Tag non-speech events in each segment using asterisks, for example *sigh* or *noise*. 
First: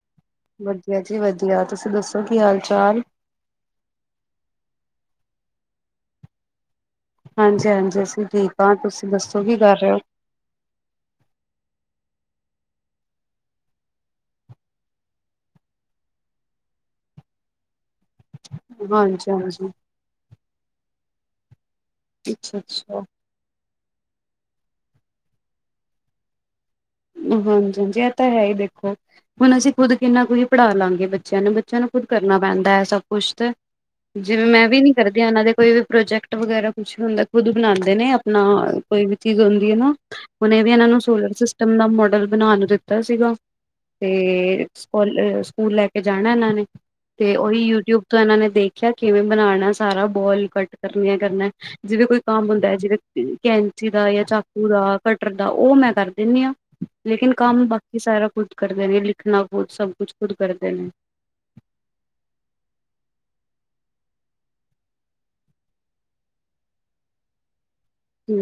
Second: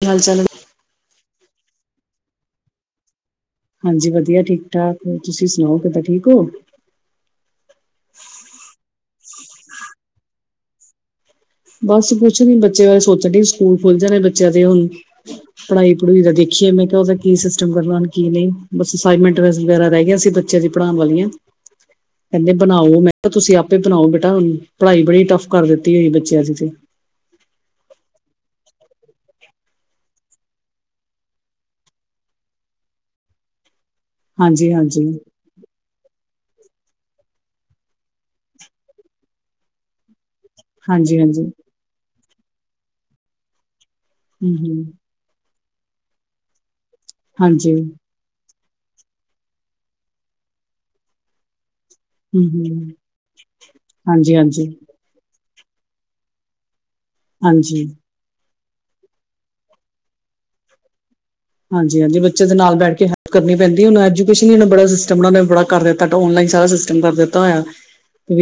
ਕੀ ਹਾਲ ਚਾਲ ਹੈ? ਵਧੀਆ ਜੀ ਵਧੀਆ ਤੁਸੀਂ ਦੱਸੋ ਕੀ ਹਾਲ ਚਾਲ ਹਾਂਜੀ ਵਧੀਆ ਠੀਕ ਠਾਕ ਤੁਸੀਂ ਸੁਣਾਓ ਕਿੱਦਾਂ ਠੀਕ ਹੋ ਹਾਂਜੀ ਹਾਂਜੀ ਅਸੀਂ ਠੀਕ ਹਾਂ ਤੁਸੀਂ ਦੱਸੋ ਕੀ ਕਰ ਰਹੇ ਹੋ ਬਸ ਕੁਛ ਨੀ ਬੱਚੇ ਬਾਰੇ ਸੋਚਣ ਡ ਸਕੂਲ ਖੁੱਲ ਜਾਣੇ ਬੱਚਿਆਂ ਦੇ ਹੁਣ ਪੜ੍ਹਾਈ ਪੜ੍ਹਈ ਦਾ ਦੇਖ ਮੈਂ ਉਹਦਾ ਕੀ ਸਿਸਟਮ ਕਰਨਾ ਕੀ ਨਹੀਂ ਬਸ ਹਾਂਜੀ ਅਸਾਇਨਮੈਂਟ ਹਾਂਜੀ ਵਗੈਰਾ ਰਹਿ ਗਿਆ ਸੀ ਬੱਚਿਆਂ ਦੀ ਪੜ੍ਹਾਉਣ ਵਾਲੀਆਂ ਕਹਿੰਦੇ ਅੱਛਾ ਬਣਾਓ ਅੱਛਾ ਮੈਂ ਕਿਹਾ ਤੁਸੀਂ ਆਪੇ ਬਣਾਓ ਬੇਟਾ ਪੜ੍ਹਾਈ ਬੜੀ ਟੱਫ ਕਰ ਦਿੱਤੀ ਹੋਈ ਬੱਚਿਆਂ ਦੀ ਤੇ ਹਾਂਜੀ- ਹਾਂਜੀ ਇਹ ਤਾਂ ਹੈ ਹੀ ਦੇਖੋ ਹੁਣ ਅਸੀਂ ਖੁੱਦ ਕਿੰਨਾ ਕੁ ਹੀ ਪੜ੍ਹਾ ਲਵਾਂਗੇ ਬੱਚਿਆਂ ਨੂੰ ਬੱਚਿਆਂ ਨੂੰ ਖੁਦ ਕਰਨਾ ਪੈਂਦਾ ਹੈ ਸਭ ਕੁੱਛ ਤੇ ਜਿਵੇਂ ਮੈਂ ਹਾਂਜੀ ਵੀ ਨੀ ਹਾਂਜੀ ਕਰਦੀ ਇਹਨਾਂ ਦੇ ਕੋਈ ਵੀ ਪ੍ਰੋਜੈਕਟ ਵਗੈਰਾ ਕੁਛ ਵੀ ਹੁੰਦਾ ਖੁਦ ਬਣਾਉਂਦੇ ਨੇ ਆਪਣਾ ਕੋਈ ਵੀ ਚੀਜ਼ ਹੁੰਦੀ ਨਾ ਹੁਨੇ ਵੀ ਇਹਨਾਂ ਨੂੰ ਹਾਂਜੀ ਸੋਲਰ ਹਾਂਜੀ ਸਿਸਟਮ ਮਾਡਲ ਬਣਾ ਨੂੰ ਦਿੱਤਾ ਸੀਗਾ ਹਮ ਤੇ ਹਮ ਸਕ ਸਕੂਲ ਲੈ ਕੇ ਜਾਣਾ ਇਹਨਾਂ ਨੇ ਤੇ ਉਹੀ ਹਾਂਜੀ ਯੂਟਿਊਬ ਤੋਂ ਇਹਨਾਂ ਨੇ ਦੇਖ ਆਖਿਆ ਕਿਵੇਂ ਬਣਾਉਣਾ ਸਾਰਾ ਬੋਲ ਕੱਟ ਕਰਨੀ ਆ ਕਰਨਾ ਜਿਵੇਂ ਕੋਈ ਹਮ ਕੰਮ ਹੁੰਦਾ ਹੈ ਹਮ ਜਿਵੇਂ ਕੈਂਚੀ ਦਾ ਜਾਂ ਹਾਂਜੀ ਚਾਕੂ ਹਾਂਜੀ ਦਾ ਕਟਰ ਦਾ ਉਹ ਮੈਂ ਕਰ ਦਿੰਦੀ ਹਾਂ ਲੇਕਿਨ ਕੰਮ ਹਾਂਜੀ ਬਾਕੀ ਸਾਰਾ ਕੁਝ ਕਰਦੇ ਨੇ ਲਿਖਣਾ ਖੁੱਦ ਸਭ ਕੁਛ ਕੁਦ ਕਰਦੇ ਨੇ ਹਾਂਜੀ ਹਾਂਜੀ ਬੱਚੇ ਦੇ ਨਾਲ ਬੈਠ ਕੇ ਹੈਲਪ ਕਰਨੀ ਪੈਂਦੀ ਹੁਣ ਐਜੂਕੇਸ਼ਨ ਬੜਾ ਸਿਸਟਮ ਬੜਾ ਕਰ ਦਿੱਤਾ ਸਾਰਾ ਸਿਸਟਮ ਕਰ ਦਿੱਤਾ ਹੋਇਆ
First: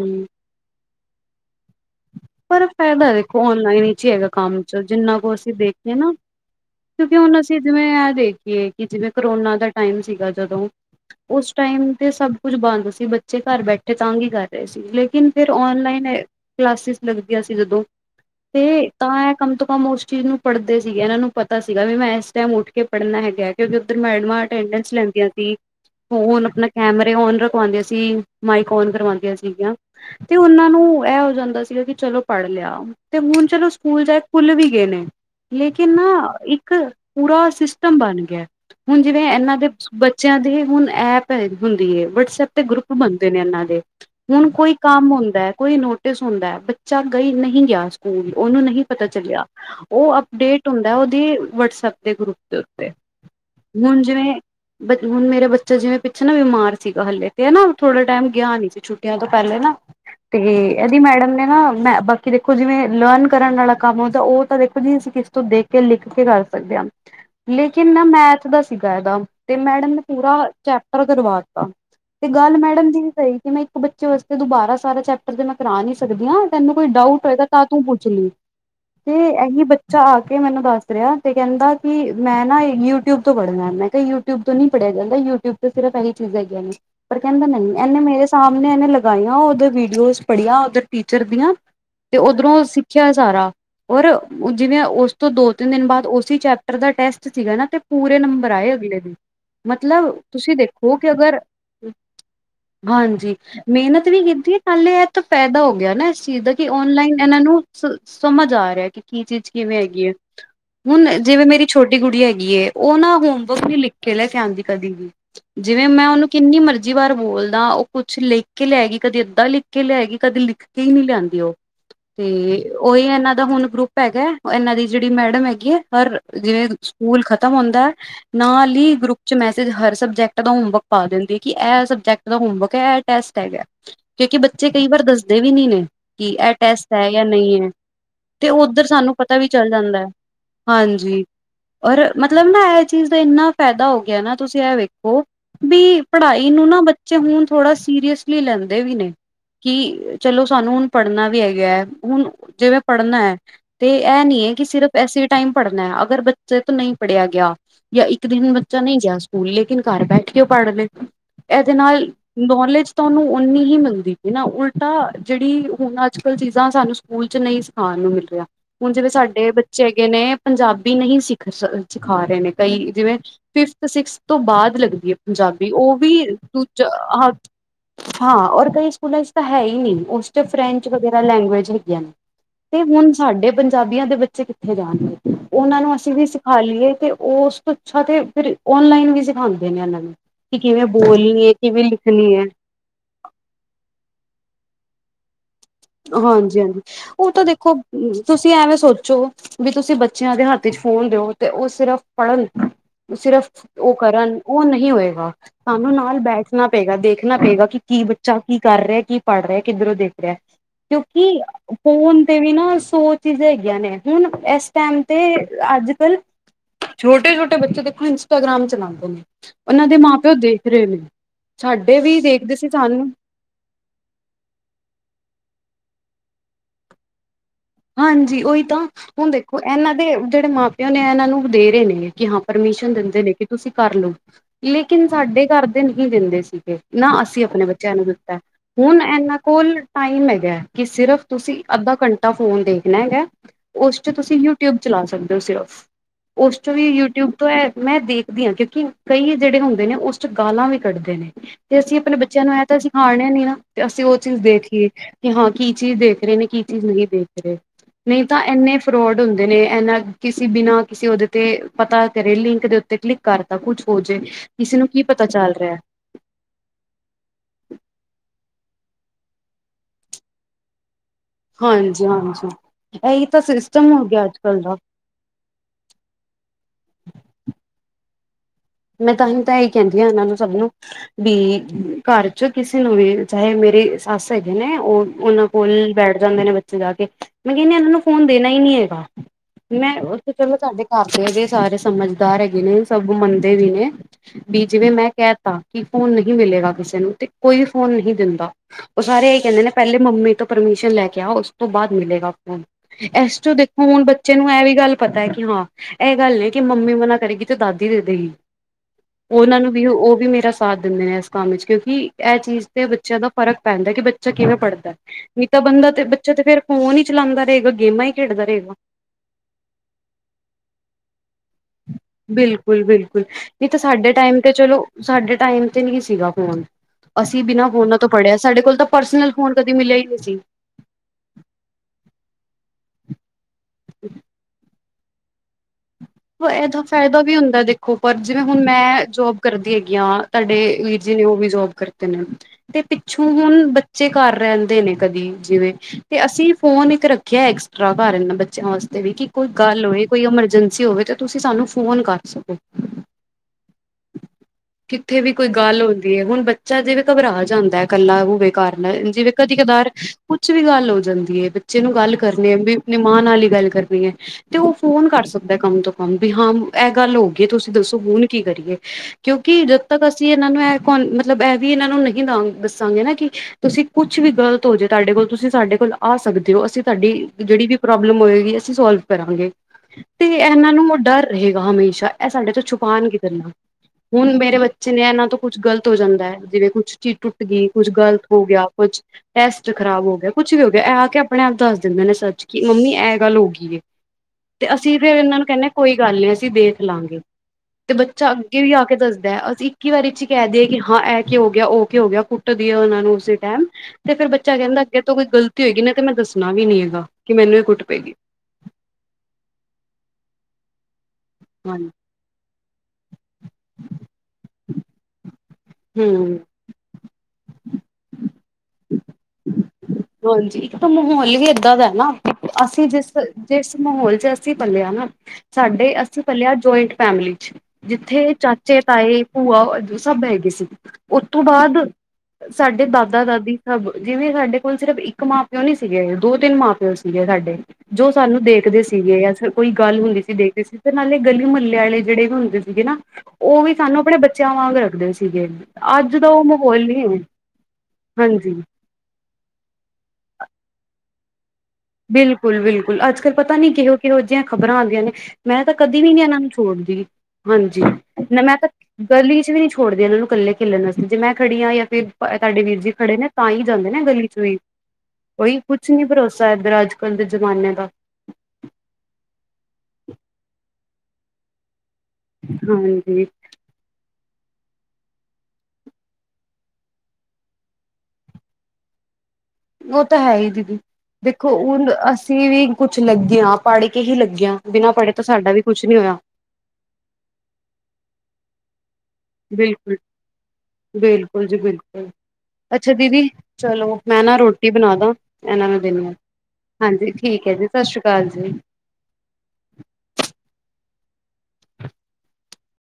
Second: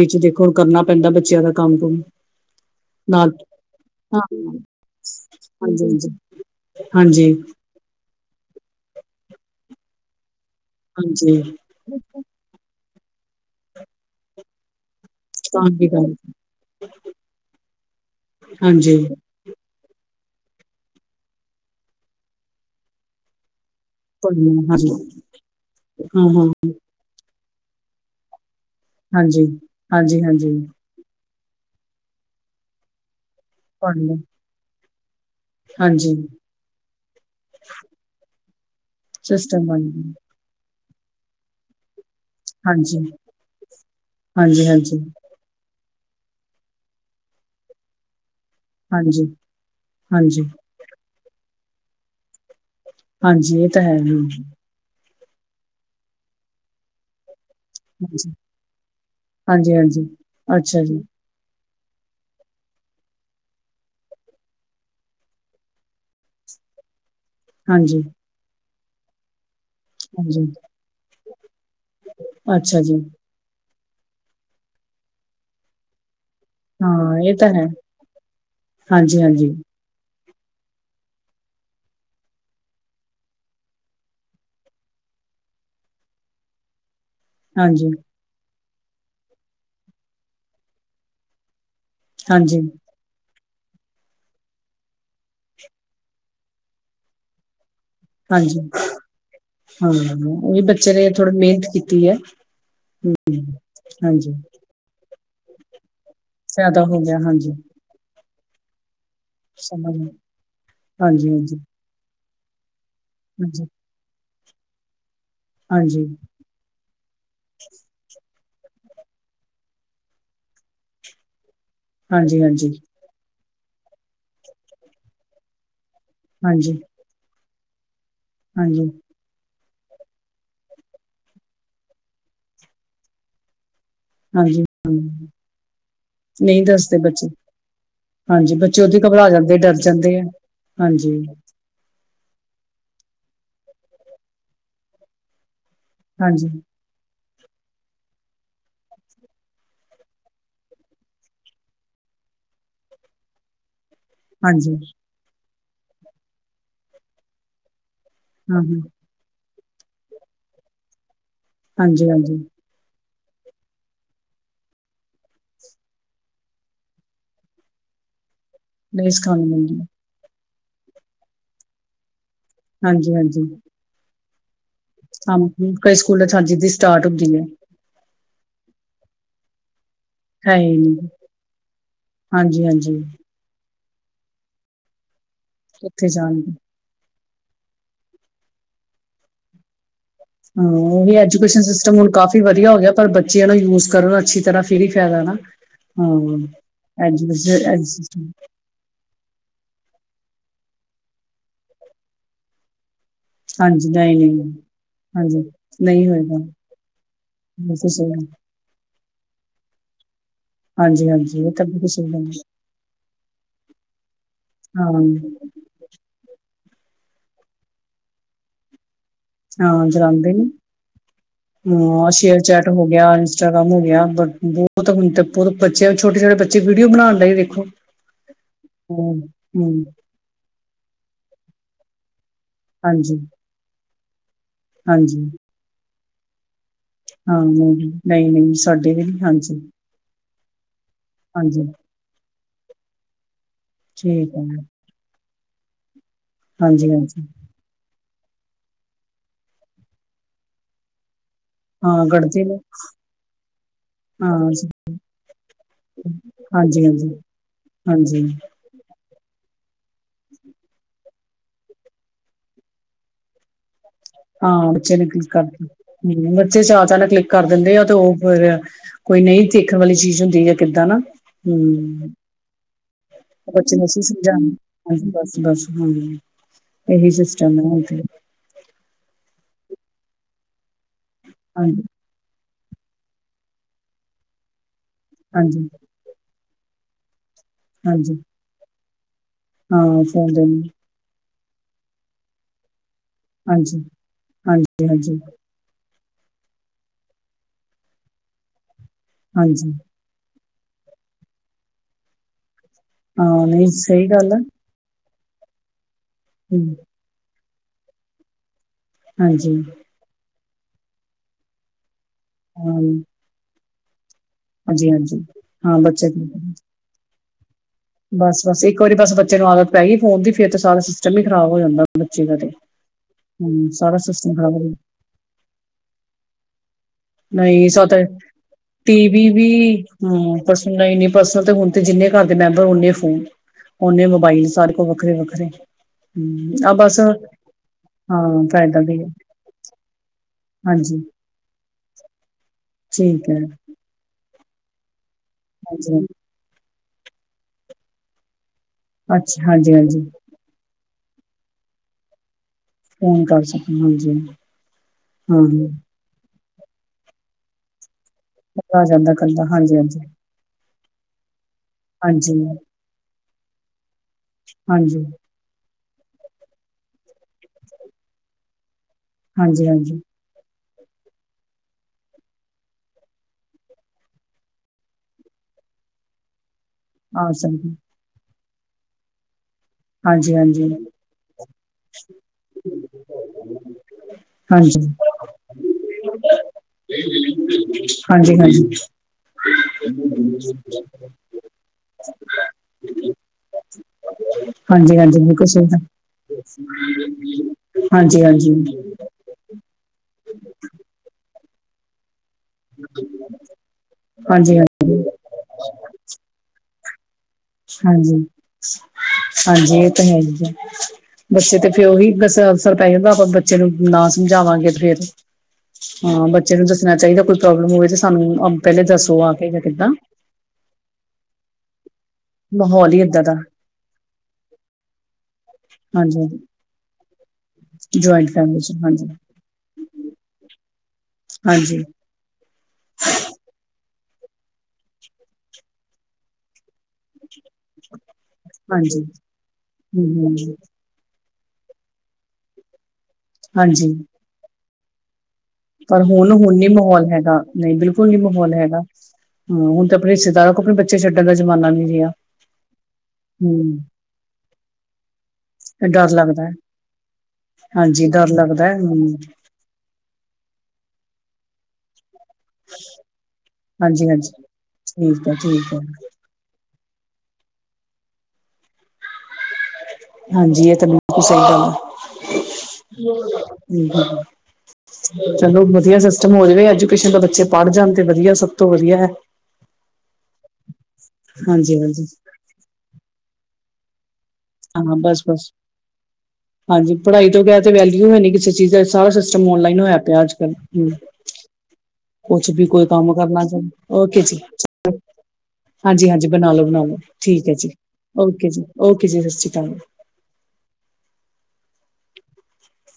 ਵਿੱਚ ਦੇਖੋ ਕਰਨਾ ਪੈਂਦਾ ਬੱਚਿਆਂ ਦਾ ਕੰਮ ਕੁਮ ਪਰ ਫਾਇਦਾ ਨਾਲ ਦੇਖੋ ਔਨਲਾਈਨ ਵਿਚ ਹੀ ਹਾਂ ਹੈਗਾ ਕੰਮ ਚ ਜਿੰਨਾ ਕੁ ਅਸੀਂ ਦੇਖੀਏ ਹਾਂਜੀ ਨਾ ਕਿਉਂਕਿ ਹਾਂਜੀ ਹੁਣ ਅਸੀਂ ਜਵੇਂ ਦੇਖੀਏ ਕਿ ਜਿਵੇਂ ਕਰੋਨਾ ਦਾ ਟਾਈਮ ਸੀਗਾ ਜਦੋਂ ਹਾਂਜੀ ਹਾਂਜੀ ਉਸ ਟਾਈਮ ਤੇ ਸਭ ਕੁਝ ਬੰਦ ਸੀ ਬੱਚੇ ਘਰ ਬੈਠੇ ਤੰਗ ਹੀ ਕਰ ਰਹੇ ਸੀ ਲੇਕਿਨ ਫੇਰ ਤਾਂ ਕੀ ਗੱਲ ਓਨਨਲਾਈਨ ਕਲਾਸਿਸ ਲੱਗਦੀਆਂ ਸੀ, ਜਦੋਂ ਤੇ ਹਾਂਜੀ ਤਾਂ ਇਹ ਕਮ ਤੋਂ ਕਮ ਉਸ ਚੀਜ਼ ਨੂੰ ਪੜ੍ਹਦੇ ਸੀਗੇ ਇਹਨਾਂ ਨੂੰ ਪਤਾ ਸੀਗਾ ਵੀ ਮੈਂ ਇਸ ਟਾਈਮ ਉੱਠ ਕੇ ਪੜ੍ਹਨਾ ਹੈਗਾ। ਕਿਉਂਕਿ ਉੱਧਰ ਮੈਡਮਾਂ ਪੜ੍ਹਨਾ ਹਾਂਜੀ ਅਟੈਂਡੈਂਸ ਲੈਂਦੀਆਂ ਸੀ, ਹਾਂ ਫੋਨ ਹਾਂ ਆਪਣਾ ਕੈਮਰੇ ਓਨ ਰਖਵਾਦੀਆਂ ਸੀ। ਮਾਈਕੋਨ ਕਰਵਾਦੀਆਂ ਹਾਂਜੀ ਸੀਗੀਆਂ, ਹਾਂਜੀ ਤੇ ਹਾਂਜੀ ਉਹਨਾਂ ਨੂੰ ਇਹ ਹੋ ਜਾਂਦਾ ਸੀਗਾ ਕਿ ਚਲੋ ਪੜ੍ਹ ਲਿਆ। ਤੇ ਹੁਣ ਚਲੋ ਪੜ੍ਹ ਸਕੂਲ ਲਓ ਜਾ ਭੁੱਲ ਵੀ ਗਏ ਨੇ, ਲੇਕਿਨ ਹਾਂਜੀ ਨਾ ਇੱਕ ਪੂਰਾ ਸਿਸਟਮ ਬਣ ਗਿਆ, ਹੁਣ ਜਿਵੇਂ ਇਹਨਾਂ ਸਿਸਟਮ ਦੇ ਬਣ ਗਿਆ ਬੱਚਿਆਂ ਹੁਣ ਐਪ ਹੁੰਦੀ ਹੈ। ਵਟਸਐਪ ਤੇ ਗਰੁੱਪ ਹਾਂਜੀ ਬਣਦੇ ਨੇ ਇਹਨਾਂ ਦੇ, ਹੁਣ ਹਾਂਜੀ ਕੋਈ ਹਾਂਜੀ ਕੰਮ ਹੁੰਦਾ ਹੈ ਕੋਈ ਨੋਟਿਸ ਹੁੰਦਾ। ਚ ਗਈ ਨਹੀਂ ਗਿਆ, ਸਕੂਲ ਉਹਨੂੰ ਨਹੀਂ ਪਤਾ ਹਾਂਜੀ ਚੱਲਿਆ ਉਹ ਹਾਂਜੀ ਅਪਡੇਟ ਹੁੰਦਾ ਉਹਦੀ ਵਟਸਐਪ ਦੇ ਗਰੁੱਪ ਦੇ ਉੱਤੇ ਹਾਂਜੀ ਇਹ ਤਾਂ ਹੈ ਹੁਣ ਜਿਵੇਂ, ਹੀ। ਹੁਣ ਮੇਰਾ ਬੱਚਾ ਜਿਵੇਂ, ਪਿੱਛੇ ਨਾ ਬਿਮਾਰ ਸੀਗਾ ਹਲੇ। ਤੇ ਹਨ ਨਾ ਥੋੜਾ ਟਾਈਮ ਹਾਂਜੀ ਗਿਆ ਨੀ ਸੀ, ਛੁੱਟੀਆਂ ਤੋਂ ਪਹਿਲੇ ਹਾਂਜੀ ਨਾ ਹਾਂਜੀ ਤੇ ਅੱਛਾ ਇਹਦੀ ਜੀ ਮੈਡਮ ਨੇ ਨਾ ਮੈਂ ਬਾਕੀ ਦੇਖੋ ਜਿਵੇਂ, ਲਰਨ ਕਰਨ ਵਾਲਾ ਕੰਮ ਹੁੰਦਾ ਉਹ ਤਾਂ ਦੇਖੋ ਜੀ ਅਸੀਂ ਕਿਸ ਤੋਂ ਦੇਖ ਕੇ ਲਿਖ ਕੇ ਕਰ ਸਕਦੇ ਹਾਂ। ਲੇਕਿਨ ਹਾਂਜੀ ਨਾ ਮੈਥ ਦਾ ਸੀਗਾ, ਇਹਦਾ ਤੇ ਮੈਡਮ ਨੇ ਪੂਰਾ ਹਾਂਜੀ ਚੈਪਟਰ ਕਰਵਾ। ਤੇ ਗੱਲ ਅੱਛਾ ਮੈਡਮ ਜੀ ਦੀ ਸਹੀ ਕਿ ਮੈਂ, ਬੱਚੇ ਵਾਸਤੇ ਦਬਾਰਾ ਸਾਰ ਚੈਪਟਰ ਤੇ ਮੈਂ ਕਰਾ ਨੀ ਸਕਦੀ ਹਾਂ। ਤੈਨੂੰ ਕੋਈ ਹਾਂ ਡਾਊਟ ਇਹ ਹੋਏਗਾ, ਹੈ ਤਾਂ ਤੂੰ ਪੁੱਛ ਲ ਹਾਂਜੀ ਤੇ ਹਾਂਜੀ ਇਹੀ ਬੱਚਾ ਆ। ਮੈਨੂੰ ਦੱਸ ਰਿਹਾ ਤੇ ਕਹਿੰਦਾ, ਕਿ ਮੈਂ ਨਾ ਯੂਟਿਊਬ ਤੋਂ ਪੜ੍ਹਨਾ ਮੈਂ ਕਿਹਾ ਯੂਟਿਊਬ ਤੋਂ ਨੀ ਪੜ੍ਹਿਆ ਕਹਿੰਦਾ। ਯੂਟਿਊਬ ਤੇ ਸਿਰਫ ਇਹੀ ਚੀਜ਼ ਹੈਗੀਆਂ ਨੇ, ਪਰ ਕਹਿੰਦਾ ਨਹੀਂ ਹਾਂਜੀ ਇਹਨੇ ਮੇਰੇ ਸਾਹਮਣੇ ਇਹਨੇ ਲਗਾਈਆਂ, ਉਧਰ ਵੀਡੀਓਜ਼ ਪੜ੍ਹੀਆਂ ਉਧਰ ਟੀਚਰ ਦੀਆਂ। ਤੇ ਹਾਂਜੀ ਉੱਧਰੋਂ ਸਿੱਖਿਆ ਸਾਰਾ, ਔਰ ਜਿਵੇਂ ਉਸ ਤੋਂ ਦੋ ਤਿੰਨ ਦਿਨ ਬਾਅਦ ਉਸ ਚੈਪਟਰ ਦਾ ਟੈਸਟ ਸੀਗਾ ਨਾ। ਪੂਰੇ ਨੰਬਰ ਹਾਂਜੀ ਆਏ ਅਗਲੇ ਦੀ ਹਾਂ ਮਤਲਬ, ਤੁਸੀਂ ਉਹੀ ਬੱਚੇ ਦੇਖੋ ਨੇ ਕਿ ਥੋੜੀ ਅਗਰ ਮਿਹਨਤ ਕੀਤੀ ਹੈ ਹਾਂਜੀ, ਮਿਹਨਤ ਵੀ ਹਾਂਜੀ ਕੀਤੀ ਨਾਲੇ, ਤਾਂ ਪੈਦਾ ਹੋ ਗਿਆ, ਨਾ ਇਸ ਚੀਜ਼ ਦਾ ਕਿ ਜ਼ਿਆਦਾ ਹੋ ਗਿਆ ਔਨਲਾਈਨ ਇਹਨਾਂ ਹਾਂਜੀ ਨੂੰ ਸਮਝ ਆ ਰਿਹਾ ਕਿ ਕੀ ਚੀਜ਼ ਕਿਵੇਂ ਸਮਝ ਗਈ। ਹੈਗੀ ਹੈ, ਹੁਣ ਹਾਂਜੀ ਜਿਵੇਂ ਹਾਂਜੀ ਮੇਰੀ ਛੋਟੀ ਗੁੜੀਆ ਹੈਗੀ ਐ। ਉਹ ਨਾ ਹੋਮਵਰਕ ਹਾਂਜੀ ਨੀ ਲਿਖੇ ਲੈ ਕੇ ਆਂਦੀ ਕਦੀ ਵੀ, ਜਿਵੇਂ ਹਾਂਜੀ ਮੈਂ ਉਹਨੂੰ ਕਿੰਨੀ ਮਰਜ਼ੀ ਵਾਰ ਬੋਲਦਾ, ਉਹ ਕੁੱਛ ਲਿ ਲਿਖ ਕੇ ਲੈ ਗਈ, ਕਦੇ ਅੱਧਾਂ ਲਿਖ ਕੇ ਲੈ ਗਈ, ਕਦੇ ਲਿਖ ਕੇ ਹੀ ਨੀ ਲਿਆਂਦੀ ਉਹ ਹਾਂਜੀ ਤੇ ਉਹੀ ਇਹਨਾਂ ਦਾ ਹੁਣ ਗਰੁੱਪ ਹੈਗਾ, ਇਹਨਾਂ ਦੀ ਜਿਹੜੀ ਮੈਡਮ ਹੈਗੀ ਹੈ ਹਰ ਜਿਵੇਂ ਹਾਂਜੀ ਸਕੂਲ ਖਤਮ ਹੁੰਦਾ। ਹਾਂਜੀ ਨਾਲੀ ਗਰੁੱਪ ਚ ਮੈ ਹਰ ਸਬਜੈਕਟ ਦਾ ਹੋਮਵਰਕ ਪਾ ਦਿੰਦੇ ਹੈ, ਕਿ ਇਹ ਸਬਜੈਕਟ ਦਾ ਹੋਮਵਰਕ ਹੈ ਇਹ ਟੈਸਟ ਹੈਗਾ। ਕਿਉਂਕਿ ਹਾਂਜੀ ਹਾਂਜੀ ਬੱਚੇ ਕਈ ਵਾਰ ਹਾਂ, ਦੱਸਦੇ ਵੀ ਨੀ ਨੇ ਕਿ ਇਹ ਨਹੀਂ ਟੈਸਟ ਦੱਸਦੇ ਹੈ, ਜਾਂ ਬੱਚੇ ਨਹੀਂ ਹੈ। ਤੇ ਹਾਂਜੀ ਬੱਚੇ ਉੱਧਰ ਉਹਦੀ ਸਾਨੂੰ ਘਬਰਾ ਪਤਾ ਵੀ ਜਾਂਦੇ ਚੱਲ ਡਰ ਜਾਂਦਾ, ਜਾਂਦੇ ਆ ਹਾਂਜੀ। ਔਰ ਮਤਲਬ ਨਾ ਆ ਚੀ ਇੰਨਾ ਫਾਇਦਾ ਹੋ ਗਿਆ, ਨਾ ਤੁਸੀਂ ਇਹ ਵੇਖੋ ਵੀ ਹਾਂਜੀ ਪੜ੍ਹਾਈ ਨੂੰ ਨਾ ਬੱਚੇ ਹੁਣ ਥੋੜਾ ਸੀਰੀਅਸਲੀ ਲੈਂਦੇ ਵੀ ਨੇ ਕਿ, ਚਲੋ ਸਾਨੂੰ ਹੁਣ ਪੜ੍ਹਨਾ ਵੀ ਹੈਗਾ, ਹੈ ਹੁਣ ਜਿਵੇਂ ਪੜ੍ਹਨਾ ਹੈ। ਤੇ ਇਹ ਨੀ ਐ, ਕਿ ਹਾਂਜੀ ਸਿਰਫ ਐੇ ਟਾਈਮ ਪੜ੍ਹਨਾ ਹੈ ਅਗਰ ਬੱਚੇ ਤੋਂ ਨਹੀਂ ਪੜ੍ਹਿਆ ਗਿਆ। ਜਾਂ ਇੱਕ ਦਿਨ ਹਾਂ ਹਾਂ ਬੱਚਾ ਨਹੀਂ ਗਿਆ, ਸਕੂਲ ਲੇਕਿਨ ਘਰ ਬੈਠ ਕੇ ਉਹ ਪੜ੍ਹ ਲਏ। ਇਹਦੇ ਨਾਲ ਹਾਂਜੀ ਹਾਂਜੀ ਨੌਲੇਜ ਤੁਹਾਨੂੰ ਉਨੀ ਹੀ ਮਿਲਦੀ ਸੀ, ਨਾ ਉਲਟਾ ਜਿਹੜੀ ਹੁਣ ਅੱਜ-ਕੱਲ ਚੀਜ਼ਾਂ ਸਾਨੂੰ ਸਕੂਲ ਚ ਨਹੀਂ ਸਿਖਾਣ ਨੂੰ ਮਿਲ ਰਿਹਾ। ਹੁਣ ਨਹੀਂ ਜਿਵੇਂ ਸਿਖਾਉਣੀ ਸਾਡੇ ਪੈਂਦੀ ਬੱਚੇ ਹੈਗੇ, ਨੇ ਪੰਜਾਬੀ ਨਹੀਂ ਸਿਖ ਸਿਖਾ ਰਹੇ ਨੇ ਕਈ ਹਾਂਜੀ ਜਿਵੇਂ ਹਾਂਜੀ ਫਿਫਥ ਸਿਕਸਥ ਤੋਂ ਬਾਅਦ ਲ ਦੀ ਹਾਂ ਪੰਜਾਬੀ ਕਈ ਉਹ ਵੀ ਸਕੂਲਾਂ ਚ ਹਾਂਜੀ ਦੂ ਦੀ ਸਟਾਰਟ ਹੁੰਦੀ ਹੈ ਹਾਂ ਔਰ ਕਈ ਸਕੂਲ ਇਸ ਤਾਂ ਹੈ ਹੀ ਨਹੀਂ, ਉਸ ਚ ਹੈ ਹੀ ਫਰੈਂਚ ਨਹੀਂ ਵਗੈਰਾ ਲੈਂਗੁਏਜ ਹੈਗੀਆਂ, ਨੇ ਤੇ ਹਾਂਜੀ-ਹਾਂਜੀ ਹੁਣ ਸਾਡੇ ਪ ਪੰਜਾਬੀਆਂ ਦੇ ਬੱਚੇ ਕਿੱਥੇ ਜਾਣਗੇ, ਉਹਨਾਂ ਨੂੰ ਉੱਥੇ ਅਸੀਂ ਵੀ ਜਾਣਗੇ ਸਿਖਾ ਲਈਏ ਤੇ ਉਹ ਉਸ ਤੋਂ ਅੱਛਾ ਤੇ ਫਿਰ ਔਨਲਾਈਨ ਵੀ ਸਿਖਾਦੇ ਨੇ ਇਹਨਾਂ ਨੂੰ ਕਿ ਹਾਂ ਕਿਵੇਂ ਇਹ ਵੀ ਬੋਲਣੀ ਹੈ ਐਜੂਕੇਸ਼ਨ ਕਿਵੇਂ ਸਿਸਟਮ ਹੁਣ ਲਿਖਣੀ ਕਾਫੀ ਹੈ ਵਧੀਆ ਹੋ ਗਿਆ ਪਰ ਬੱਚਿਆਂ ਨੂੰ ਯੂਜ ਕਰਨ ਅੱਛੀ ਤਰ੍ਹਾਂ। ਫਿਰ ਹੀ ਫ਼ਾਇਦਾ ਨਾ। ਹਾਂ ਹਾਂਜੀ ਹਾਂਜੀ ਉਹ ਤਾਂ ਐਜੂਕੇਸ਼ਨ ਦੇਖੋ ਐਜੂ ਸਿਸਟਮ ਤੁਸੀਂ ਐਵੇਂ ਸੋਚੋ ਵੀ ਤੁਸੀਂ ਬ। ਬੱਚਿਆਂ ਦੇ ਹੱਥ ਚ ਫੋਨ ਦਿਓ ਤੇ ਉਹ ਸਿਰਫ ਪੜ੍ਹਨ। ਸਿਰਫ ਹਾਂਜੀ ਉਹ ਕਰਨ ਨਹੀਂ-ਨਹੀਂ ਉਹ ਨਹੀਂ ਹੋਏਗਾ ਹਾਂਜੀ ਸਾਨੂੰ ਨਹੀਂ ਨਾਲ ਹੋਏਗਾ ਬੈਠਣਾ ਪਏਗਾ ਦੇਖਣਾ ਪਏਗਾ ਕਿ ਬਿਲਕੁਲ ਕੀ। ਸਹੀ ਗੱਲ ਬੱਚਾ ਕੀ ਕਰ ਰਿਹਾ ਕੀ ਪੜ੍ਹ ਰਿਹਾ ਕਿੱਧਰੋਂ ਦੇਖ ਰਿਹਾ। ਕਿਉਕਿ ਹਾਂਜੀ-ਹਾਂਜੀ ਇਹ ਤਾਂ ਬਿਲਕੁਲ ਸਹੀ ਫੋਨ ਗੱਲ ਤੇ ਵੀ ਨਾ ਸੋਚ। ਚੀਜ਼ਾਂ ਹੈਗੀਆਂ ਨੇ ਹੁਣ ਇਸ ਟਾਈਮ ਤੇ ਹਾਂ-ਹਾਂ ਅੱਜ ਕੱਲ। ਛੋਟੇ ਛੋਟੇ ਬੱਚੇ ਦੇਖੋ ਇੰਸਟਾਗ੍ਰਾਮ ਚਲਾਉਂਦੇ ਨੇ ਉਹਨਾਂ ਦੇ ਮਾਂ ਚਲਾਂਦੇ ਪਿਓ ਨੇ ਦੇਖ ਰਹੇ ਨੇ। ਸਾਡੇ ਹਾਂ ਵੀ ਸ਼ੇਅਰ ਦੇਖਦੇ ਚੈਟ ਸੀ ਹੋ ਸਾਨੂੰ ਗਿਆ, ਇੰਸਟਾਗ੍ਰਾਮ ਹੋ ਗਿਆ ਬ ਬਹੁਤ ਹੁਣ ਬਹੁਤ। ਛੋਟੇ ਛੋਟੇ ਬੱਚੇ ਵੀਡੀਓ ਬਣਾਉਣ ਲਈ। ਹਾਂਜੀ ਉਹੀ ਤਾਂ ਹੁਣ ਦੇਖੋ ਇਹਨਾਂ ਦੇ ਜਿਹੜੇ ਮਾਂ ਪਿਓ ਨੇ ਇਹਨਾਂ ਨੂੰ ਦੇ ਰਹੇ ਨੇ ਕਿ ਹਾਂ। ਪਰਮਿਸ਼ਨ ਦਿੰਦੇ ਨੇ ਕਿ ਤੁਸੀਂ ਕਰ ਲਓ ਲੇਕਿਨ ਹਾਂਜੀ-ਹਾਂਜੀ ਸਾਡੇ ਘਰ ਦੇ ਨਹੀਂ ਦਿੰਦੇ ਸੀਗੇ। ਨਾ ਹਾਂ ਅਸੀਂ ਆਪਣੇ ਬੱਚਿਆਂ ਨੂੰ ਦਿੱਤਾ ਨਹੀਂ-ਨਹੀਂ ਸਾਡੇ ਹੁਣ ਵੀ ਇਹਨਾਂ ਕੋਲ ਹਾਂਜੀ-ਹਾਂਜੀ ਟਾਈਮ ਹੈ। ਕਿ ਸਿਰਫ ਤੁਸੀਂ ਅੱਧਾ ਘੰਟਾ ਫੋਨ ਦੇਖਣਾ ਹੈਗਾ ਉਸ ਚ ਠੀਕ ਤੁਸੀਂ ਹੈ, ਯੂਟਿਊਬ ਚਲਾ ਸਕਦੇ ਹੋ। ਸਿਰਫ ਉਸ ਤੋਂ ਵੀ ਹਾਂਜੀ-ਹਾਂਜੀ, ਯੂਟਿਊਬ ਤੋਂ ਹੈ ਮੈਂ ਦੇਖ। ਕਿਉਂਕਿ ਕਈ ਜਿਹੜੇ ਹੁੰਦੇ ਨੇ ਉਸ ਚ ਗਾਲਾਂ ਵੀ ਕੱਢਦੇ ਨੇ। ਤੇ ਅਸੀਂ ਹਾਂ ਆਪਣੇ ਗੜਦੇ ਬੱਚਿਆਂ ਨੂੰ ਨੇ ਐਂ ਤਾਂ ਅਸੀਂ ਸਿਖਾਉਣਾ ਨਾ ਤੇ ਅਸੀਂ ਉਹ ਹਾਂ, ਚੀਜ਼ ਦੇਖੀਏ ਕਿ ਹਾਂ ਕੀ ਚੀਜ਼ ਦੇਖ ਰਹੇ। ਕੀ ਚੀਜ਼ ਨਹੀਂ ਹਾਂਜੀ-ਹਾਂਜੀ। ਦੇਖ ਰਹੇ ਹਾਂਜੀ, ਨਹੀਂ ਹਾਂਜੀ ਤਾਂ ਇੰਨੇ ਫਰੋਡ ਹੁੰਦੇ ਨੇ ਇਨਾ ਕਿਸੇ ਬਿਨਾਂ ਕਿਸੇ ਉਹਦੇ। ਤੇ ਪਤਾ ਕਰੇ ਲਿੰਕ ਦੇ ਉੱਤੇ ਕਲਿੱਕ ਕਰਤਾ ਕੁੱਛ। ਹਾਂ ਬੱਚੇ ਨੇ ਕਲਿੱਕ ਕਰ ਹਮ ਬੱਚੇ ਚਾ ਚਾਰ ਨਾਲ ਕਲਿੱਕ ਕਰ ਦਿੰਦੇ ਆ ਤੇ ਉਹ ਫਿਰ। ਕੋਈ ਨਹੀਂ ਦੇਖਣ ਵਾਲੀ ਚੀਜ਼ ਹੁੰਦੀ ਕਿੱਦਾਂ ਨਾ। ਹੂੰ। ਹਾਂਜੀ-ਹਾਂਜੀ, ਬੱਚੇ ਨੂੰ ਅਸੀਂ ਸਮਝਾਉਣਾ ਹਾਂਜੀ ਬਸ ਬਸ ਹਾਂ। ਇਹੀ ਸਿਸਟਮ ਹੈ। ਮੈਂ ਤਾਂਹੀ ਤਾਂ ਇਹੀ ਕਹਿੰਦੀ ਹਾਂ ਉਹਨਾਂ ਨੂੰ ਸਭ ਨੂੰ ਵੀ ਹਾਂਜੀ, ਘਰ। ਕਿਸੇ ਨੂੰ ਵੀ ਚਾਹੇ ਮੇਰੀ ਸੱਸ ਹੈਗੇ ਨੇ ਉਹ ਉਹਨਾਂ ਹਾਂਜੀ, ਕੋਲ ਬੈਠ ਜਾਂਦੇ ਨੇ। ਜਾ ਕੇ ਮੈਂ ਕਹਿੰਦੀ ਇਹਨਾਂ ਨੂੰ ਹਾਂਜੀ ਫੋਨ ਦੇਣਾ ਹੀ ਨੀ ਹੈਗਾ ਮੈਂ ਹਾਂ ਉੱਥੇ ਫੋਨ ਚਲੋ ਦੇਣੇ, ਤੁਹਾਡੇ ਘਰ ਤੇ ਆਜੇ। ਸਾਰੇ ਸਮਝਦਾਰ ਹੈਗੇ ਨੇ ਸਭ ਮੰਨਦੇ ਵੀ ਹਾਂਜੀ। ਨੇ ਵੀ ਜਿਵੇਂ ਮੈਂ ਹਾਂਜੀ-ਹਾਂਜੀ, ਕਹਿ ਤਾ ਕਿ। ਫੋਨ ਨਹੀਂ ਮਿਲੇਗਾ ਕਿਸੇ ਨੂੰ ਤੇ ਕੋਈ ਫੋਨ ਨਹੀਂ ਦਿੰਦਾ ਉਹ ਸਾਰੇ ਇਹੀ ਕਹਿੰਦੇ ਨੇ ਹਾਂਜੀ ਹਾਂਜੀ ਪਹਿਲੇ ਮੰਮੀ ਤੋਂ। ਪਰਮਿਸ਼ਨ ਲੈ ਕੇ ਆ ਉਸ ਤੋਂ ਬਾਅਦ ਮਿਲੇਗਾ ਫੋਨ ਇਸ ਹਾਂ ਚੋਂ ਨਹੀਂ ਦੇਖੋ ਹੁਣ ਸਹੀ ਗੱਲ ਬੱਚੇ ਆ, ਨੂੰ ਇਹ ਵੀ ਗੱਲ। ਪਤਾ ਹੈ ਕਿ ਹਾਂ ਇਹ ਗੱਲ ਨਹੀਂ ਕਿ ਹੂੰ ਮੰਮੀ ਮਨਾ ਕਰੇਗੀ ਤੇ ਦਾਦੀ ਦੇ ਦੇਗੀ। ਹਾਂਜੀ, ਉਹਨਾਂ ਨੂੰ ਵੀ ਉਹ ਵੀ ਮੇਰਾ ਸਾਥ ਦਿੰਦੇ ਨੇ ਇਸ ਕੰਮ ਵਿੱਚ ਕਿਉਂਕਿ। ਇਹ ਚੀਜ਼ ਤੇ ਹਾਂ, ਬੱਚਿਆਂ ਦਾ ਫਰਕ ਪੈਂਦਾ ਕਿ ਬੱਚਾ ਕਿਵੇਂ ਪੜ੍ਹਦਾ ਹਾਂਜੀ-ਹਾਂਜੀ। ਨਹੀਂ ਤਾਂ ਹਾਂ ਬੰਦਾ ਤੇ ਬੱਚਾ ਤੇ ਬੱਚੇ ਫਿਰ ਫੋਨ ਹੀ। ਚਲਾਉਂਦਾ ਰਹੇਗਾ। ਗੇਮਾਂ ਹੀ ਬਸ ਖੇਡਦਾ ਬਸ ਰਹੇਗਾ ਇੱਕ ਵਾਰੀ ਬਸ ਬੱਚੇ ਨੂੰ ਆਦਤ ਪੈ ਗਈ ਫੋਨ ਦੀ ਫੇਰ ਤੇ ਸਾਰਾ ਸਿਸਟਮ ਵੀ ਖਰਾਬ ਹੋ ਜਾਂਦਾ। ਬੱਚੇ ਦਾ ਤੇ ਬਿਲਕੁਲ ਬਿਲਕਲ ਨਹੀਂ ਹੂੰ ਤਾਂ ਸਾਰਾ ਸਾਡੇ ਸਿਸਟਮ ਟਾਈਮ ਤੇ ਖ਼ਰਾਬ ਹੋ ਚਲੋ ਸਾਡੇ ਟਾਈਮ ਤੇ ਨਹੀਂ ਸੀਗਾ ਫੋਨ। ਅਸੀਂ ਨਹੀਂ ਬਿਨਾਂ ਇਸ ਫੋਨਾਂ ਤੋਂ ਪੜ੍ਹਿਆ ਸਾਡੇ ਕੋਲ ਤਾਂ ਟੀ ਵੀ ਪਰਸਨਲ ਵੀ ਫੋਨ ਕਦੇ ਮਿਲਿਆ ਹੀ ਨਹੀਂ ਸੀ ਹਾਂ ਪਰਸਨਲ ਪਰਸਨਲ ਤੇ ਹੁਣ ਤੇ ਜਿੰ। ਜਿੰਨੇ ਘਰ ਦੇ ਮੈਂਬਰ ਓਨੇ ਫੋਨ ਓਨੇ ਮੋਬਾਈਲ ਸਾਰੇ ਕੋਲ ਵੱਖਰੇ ਵੱਖਰੇ। ਹੂੰ ਆ ਇਹਦਾ ਬਸ ਹਾਂ ਫਾਇਦਾ ਵੀ ਹੁੰਦਾ ਦੇਖੋ ਪਰ ਜਿਵੇਂ ਹੁਣ ਫਾਇਦਾ ਵੀ ਮੈਂ ਹੈ ਜੋਬ ਕਰਦੀ ਹੈਗੀ ਹਾਂ। ਸਾਡੇ ਵੀਰ ਹਾਂਜੀ ਜੀ ਨੇ ਉਹ ਵੀ ਜੋਬ ਕਰਤੇ ਨੇ ਤੇ ਠੀਕ ਪਿੱਛੋਂ ਹੈ ਹੁਣ ਬੱਚੇ ਘਰ ਰਹਿੰਦੇ ਨੇ। ਕਦੀ ਜਿਵੇਂ ਹਾਂਜੀ ਤੇ ਅਸੀਂ ਫੋਨ ਇੱਕ ਰੱਖਿਆ ਐਕਸਟਰਾ ਘਰਨਾ ਬੇ। ਬੱਚਿਆਂ ਵਾਸਤੇ ਕਿ ਅੱਛਾ ਕੋਈ ਹਾਂਜੀ ਗੱਲ ਹਾਂਜੀ ਹੋਵੇ ਕੋਈ ਐਮਰਜੈਂਸੀ ਹੋਵੇ ਤਾਂ ਤੁਸੀਂ ਸਾਨੂੰ ਫੋਨ ਕਰ ਸਕੋ। ਫੋਨ ਕਰ ਸਕਣ ਹਾਂਜੀ ਕਿੱਥੇ ਵੀ ਕੋਈ ਹਾਂ ਗੱਲ ਹੁੰਦੀ ਹੈ ਹੁਣ ਬ। ਅੱਛਾ ਜੀ ਵੀ ਘਬਰਾ ਜਾਂਦਾ ਇਕੱਲਾ ਹੋਵੇ ਆ ਕਰਨਾ ਜਾਂਦਾ ਜਿਵੇਂ ਇਕੱਲਾ ਕਦੀ ਹਾਂਜੀ ਕਦਾਰ ਹਾਂਜੀ ਕੁਛ ਵੀ ਗੱਲ। ਹੋ ਜਾਂਦੀ ਹੈ ਬੱਚੇ ਨੂੰ ਗੱਲ ਹਾਂਜੀ ਕਰਨੀ ਹੈ ਵੀ ਆਪਣੀ ਮਾਂ ਨਾਲ ਹੀ ਗੱਲ ਕਰਨੀ ਹੈ। ਤੇ ਉਹ ਹਾਂਜੀ ਫੋਨ ਕਰ ਸਕਦਾ ਕੰਮ ਤੋਂ ਕੰਮ ਵੀ ਹਾਂ ਇਹ ਗੱਲ ਹੋ ਗਈ ਤੁਸੀਂ ਦੱਸੋ ਹੁਣ ਕੀ ਕਰੀਏ। ਕਿਉਂਕਿ ਹਾਂਜੀ ਜਦ ਹਾਂਜੀ ਤੱਕ ਅਸੀਂ ਇਹਨਾਂ ਨੂੰ। ਮਤਲਬ ਇਹ ਵੀ ਇਹਨਾਂ ਨੂੰ ਨਹੀਂ ਦੱਸਾਂਗੇ ਨਾ ਕਿ ਤੁਸੀਂ ਕੁੱਛ ਵੀ ਗ਼ਲਤ ਹੋ ਜਾਏ ਤੁਹਾਡੇ ਕੋਲ ਤੁਸੀਂ ਸਾਡੇ। ਲ ਆ ਸਕਦੇ ਹੋ ਅਸੀਂ ਤੁਹਾਡੀ ਆ ਜਿਹੜੀ ਸਕਦਾ ਵੀ ਪ੍ਰੋਬਲਮ ਹੋਏਗੀ ਅਸੀਂ ਸੋਲਵ ਕਰਾਂਗੇ। ਹਾਂਜੀ ਹਾਂਜੀ। ਓ ਡਰ ਰਹੇਗਾ ਹਮੇਸ਼ਾ ਇਹ ਸਾਡੇ ਤੋਂ ਛੁਪਾਨ ਕਿਧਰ ਨਾਲ। ਹੁਣ ਮੇਰੇ ਹਾਂਜੀ ਬੱਚੇ ਨੇ ਇਹਨਾਂ ਤੋਂ ਕੁੱਛ ਗ਼ਲਤ ਓ ਜਾਂਦਾ ਐ, ਜਿਵੇਂ ਕੁਛ ਚੀਜ਼ ਟੁੱਟ ਗੀ, ਕੁੱਝ ਗ਼ਲਤ ਹਾਂਜੀ ਹੋ ਹਾਂਜੀ ਗਿਆ ਕੁੱਝ। ਟੈਸਟ ਖ਼ਰਾਬ ਹੋ ਗਿਆ ਕੁੱਝ ਵੀ ਹੋ ਗਿਆ, ਇਹ ਆ ਕੇ ਆਪਣੇ ਆਪ ਦੱਸ ਦਿੰਦੇ ਨੇ ਸੱਚ ਕਿ ਮੰਮੀ ਇਹ ਗੱਲ ਹੋ ਗੀ ਏ। ਤੇ ਅ ਜੀ ਹਾਂਜੀ ਬਿਲਕੁਲ ਸਈ ਨਾ। ਕੋਈ ਗੱਲ ਨਈ ਅਸੀਂ ਦੇਖ ਲਾਂਗੇ ਤੇ ਹਾਂਜੀ ਬੱਚਾ ਹਾਂਜੀ ਅੱਗੇ ਵੀ ਆ ਕੇ ਦੱਸਦਾ ਐ ਅਸੀਂ ਇੱਕੀ ਵਾਰੀ ਜੀ ਕਹਿ ਦਏ ਕਿ ਹਾਂ ਇਹ ਕਿ ਹੋ ਗਿਆ ਉਹ ਕੀ ਹੋ ਗਿਆ ਕੁ ਵਦੀਆ ਉਹਨਾਂ ਨੂੰ ਉਸੇ ਟਾਈਮ ਤੇ ਫਿਰ ਬੱਚਾ ਹਾਂਜੀ ਕਹਿੰਦਾ ਅੱਗੇ ਤੋਂ ਕੋਈ ਗਲਤੀ ਹੋਏਗੀ ਨਾ ਤੇ ਮੈਂ ਦੱਸਣਾ ਵੀ ਨੀ ਹੈਗਾ। ਕਿ ਮੈਨੂੰ ਹੀ ਕੁੱਟ ਪਏਗੀ ਹਾਂਜੀ, ਹਾਂਜੀ, ਇਹ ਤਾਂ ਹੈ ਹੀ ਹੈਗਾ ਬੱਚੇ ਤੇ ਫਿਰ ਹਾਂਜੀ ਉਹੀ ਦ ਅਵਸਰ ਪੈ ਜਾਂਦਾ ਅਪਾਂ ਬੱਚੇ ਨੂੰ ਨਾ ਸਮਝਾਵਾਂਗੇ ਫੇਰ। ਹਾਂ ਹਮ ਬੱਚੇ ਨੂੰ ਦੱਸਣਾ ਚਾਈਦਾ, ਕੋਈ ਪ੍ਰੋਬਲਮ ਹੋਵੇ ਤਾਂ ਸਾਨੂੰ ਅ ਪਹਿਲੇ ਦੱਸੋ ਆ ਕੇ ਜਾਂ ਕਿੱਦਾਂ। ਹਾਂਜੀ, ਇੱਕ ਤਾਂ ਮਾਹੌਲ ਵੀ ਏਦਾਂ ਦਾ ਏ ਨਾ। ਅਸੀਂ ਮਾਹੌਲ ਹੀ ਜਿਸ ਏਦਾਂ ਦਾ ਜਿਸ ਮਾਹੌਲ ਚ ਅਸੀਂ ਪੱਲੇ ਆਨਾ ਸਾਡੇ ਅਸੀਂ ਹਾਂਜੀ ਪੱਲੇ ਆ ਜੁਆਇੰਟ ਫੈਮਿਲੀ ਜੁਆਇੰਟ ਜਿੱਥੇ ਫੈਮਿਲੀ ਚ ਚਾਚੇ, ਹਾਂਜੀ ਤਾਏ, ਭੂਆ ਸਭ ਹੈਗੇ ਸੀ। ਉਤ ਤੋਂ ਹਾਂਜੀ ਬਾਅਦ ਸਾਡੇ ਦਾਦਾ-ਦਾਦੀ ਸਬ ਜਿਵੇਂ ਸਾਡੇ ਹੁਣ ਸਿਰਫ ਇੱਕ ਮਾਂ-ਪਿਓ ਨ ਸੀਗੇ ਦੋ- ਤਿੰਨ ਮਾਂ ਸੀਗੇ ਸਾਡੇ, ਜੋ ਸਾਨੂੰ ਦੇਖਦੇ ਹਾਂਜੀ ਸੀਗੇ *unintelligible* ਕੋਈ ਗੱਲ ਹਮ ਹੁੰਦੀ ਸੀ ਹਮ ਦੇਖਦੇ ਸੀਦੇ ਨਾਲੇ। ਗਲੀ ਮਹੱਲੇ ਆਲੇ ਜਿਹੜੇ ਵੀ ਹੁੰਦੇ ਸੀਗੇ ਨਾ ਉਹ ਵੀ ਹਾਂਜੀ ਸਾਨੂੰ ਆਪਣੇ ਬੱਚਿਆਂ ਵਾਂਗ ਰੱਖਦੇ ਸੀ। ਪਰ ਹੁਣ ਹੁਣ ਨੀ ਮਾਹੌਲ ਹੈਗਾ, ਨਈ ਬਿਲਕੁਲ ਨੀ ਮਾਹੌਲ ਹਾਂਜੀ ਹੈਗਾ। ਹੁਣ ਤਾਂ ਅਪਣੇ ਰਿਸ਼ਤੇਦਾਰ ਕੋ ਅਪਣੇ ਬੱਚੇ ਛੱਡਣ ਦਾ ਜ਼ਮਾਨਾ ਨੀ ਰਿਹਾ ਬਿਲਕੁਲ-ਬਿਲਕੁਲ, ਅੱਜ ਕੱਲ ਪਤਾ ਨੀ ਹਮ ਕਿਹੋ-ਕਿਹੋ ਜਿਆ ਖ਼ਬਰਾਂ ਆਂਦੀਆਂ ਨੇ, ਮੈਂ ਤਾਂ ਕਦੀ ਡਰ ਵੀ ਨੀ ਇਹਨਾਂ ਲੱਗਦਾ ਨੂੰ ਹੈ ਛੋੜ ਹਾਂਜੀ, ਡਰ ਨਾ ਮੈਂ ਲੱਗਦਾ ਤਾਂ ਹੈ ਹਮ ਗਲੀ ਚ ਵੀ ਨੀ ਛੋੜਦੀ ਇਹਨਾਂ ਨੂੰ ਕੱਲੇ। ਖੇਲਣਾ ਸੀ, ਜੇ ਮੈਂ ਖੜੀ ਆ ਯਾ ਫਿਰ ਤਾਡੇ ਵੀਰ ਜੀ ਖੜੇ ਨੇ ਤਾਂ ਹੀ ਜਾਂਦੇ ਨੇ ਹਾਂਜੀ ਗਲੀ ਚ ਹਾਂਜੀ ਵੀ, ਠੀਕ ਹੈ ਕੋਈ ਠੀਕ ਹੈ ਕੁਛ ਨੀ ਭਰੋ ਸਾ ਇਧਰ ਅੱਜ ਕੱਲ ਦੇ ਜ਼ਮਾਨੇ ਦਾ । ਹਾਂਜੀ ਇਹ ਤਾਂ ਬਿਲਕੁਲ ਸਹੀ ਹਾਂਜੀ *unintelligible* ਚਲੋ ਵਦੀਆ ਸਿਸਟਮ ਹੋ ਜਵੇ ਐਜੂਕੇਸ਼ਨ ਤੋਂ ਬੱਚੇ ਪੜ੍ਹ ਜਾਣ ਤੇ ਵਦੀਆ ਸਭ ਤੋਂ ਵਦੀਆ ਹੈ। ਉਹ ਤਾਂ ਹੈ ਹੀ ਦੀਦੀ ਦੇਖੋ ਹਾਂਜੀ ਹੁਣ ਹਾਂਜੀ ਅਸੀਂ ਵੀ ਕੁੱਛ ਲੱਗਿਆ ਬਿਨਾ ਹਾਂ ਪੜ੍ਹੇ ਬਸ ਤਾਂ ਬਸ ਸਾਡਾ ਵੀ ਕੁਛ ਨੀ ਹੋਇਆ। ਹਾਂਜੀ ਪੜ੍ਹਾਈ ਤੋਂ ਬਗੈਰ ਤੇ ਵੈਲਿਊ ਹੈ ਨੀ ਕਿਸੇ ਚੀਜ਼ ਦਾ ਸਾਰਾ ਸਿਸਟਮ ਓਨਲਾਈਨ ਹੋਇਆ ਪਿਆ ਅੱਜ ਕੱਲ ਹੂੰ। ਬਿਲਕੁਲ-ਬਿਲਕੁਲ ਜੀ ਬਿਲਕੁਲ ਕੁਛ ਵੀ ਕੋਈ ਅੱਛਾ ਕੰਮ ਦੀਦੀ ਕਰਨਾ ਚਾਏ, ਚਲੋ ਓਕੇ ਮੈਂ ਨਾ ਜੀ ਰੋਟੀ ਬਣਾ ਦਾ ਇਹਨਾਂ ਨੂੰ ਦੇਣੀ ਆ ਹਾਂਜੀ-ਹਾਂਜੀ, ਬਣਾਲੋ- ਬਣਾਲੋ। ਹਾਂਜੀ ਠੀਕ ਹੈ ਐ ਜੀ, ਸਤਿ ਸ਼੍ਰੀ ਅਕਾਲ ਓਕੇ ਜੀ ਓਕੇ ਜੀ ਸਸ ਸੀ੍ ਕਾਲ।